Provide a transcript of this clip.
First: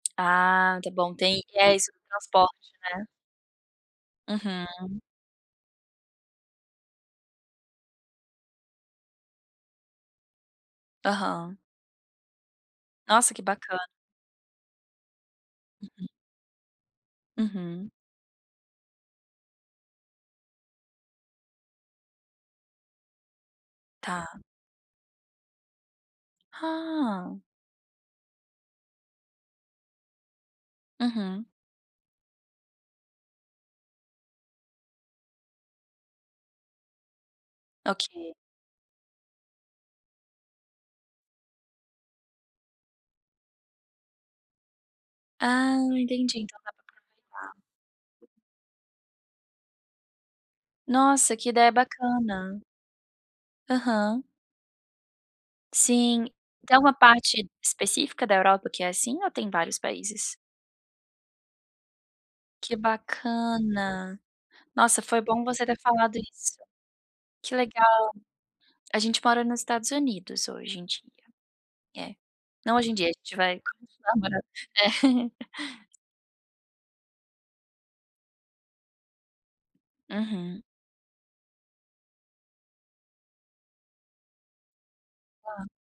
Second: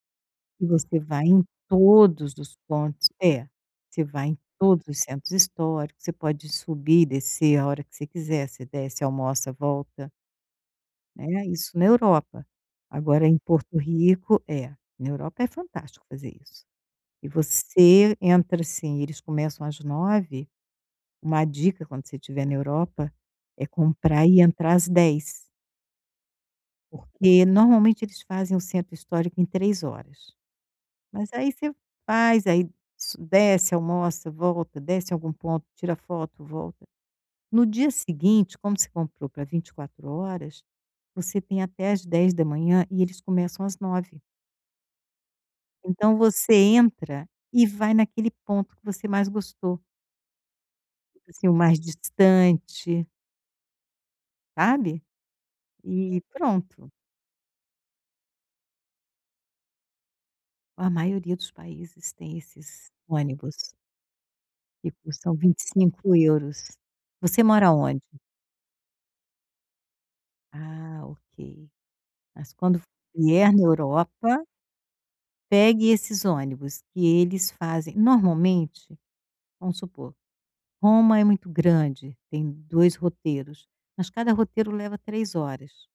E Ah, está você bom. vai Tem em é isso do todos transporte, os né? pontos É. Você vai em todos os Uhum. centros históricos. Você pode subir e descer a hora que você quiser. Você desce, almoça, volta. Né? Aham. Isso na Europa. Agora, Nossa, em que Porto bacana. Rico É, na Europa é fantástico fazer isso. E Uhum. você entra, assim eles começam às 9 uma dica, quando você estiver na Europa, é comprar Tá. e entrar às 10. Ah. Porque normalmente eles fazem o centro histórico em 3 horas. Mas Uhum. aí você faz, aí so desce, almoça, volta, desce em algum ponto, tira foto, volta. No dia Ok. seguinte, como você comprou pra 24 horas, você tem até às 10 da manhã. E eles começam às 9. Ah, Então, entendi. você Então dá para entra aproveitar. e vai naquele ponto que você mais gostou. Tipo Nossa, assim, que o ideia mais bacana. distante. Aham. Sabe? E Sim, tem pronto. alguma parte específica da Europa que é assim ou tem em vários países? A maioria dos países tem Que esses ônibus bacana. que Nossa, foi custam bom vinte você e ter cinco falado euros. isso. Você Que mora legal. aonde? A gente mora nos Estados Unidos hoje em Ah, dia. ok. É. Mas Não quando f hoje em dia, a gente vier vai na continuar morando. Europa É. pegue esses ônibus que eles fazem normalmente, vamos supor, Uhum. Roma é muito grande. Tem 2 roteiros. Mas cada roteiro leva 3 Tá. horas.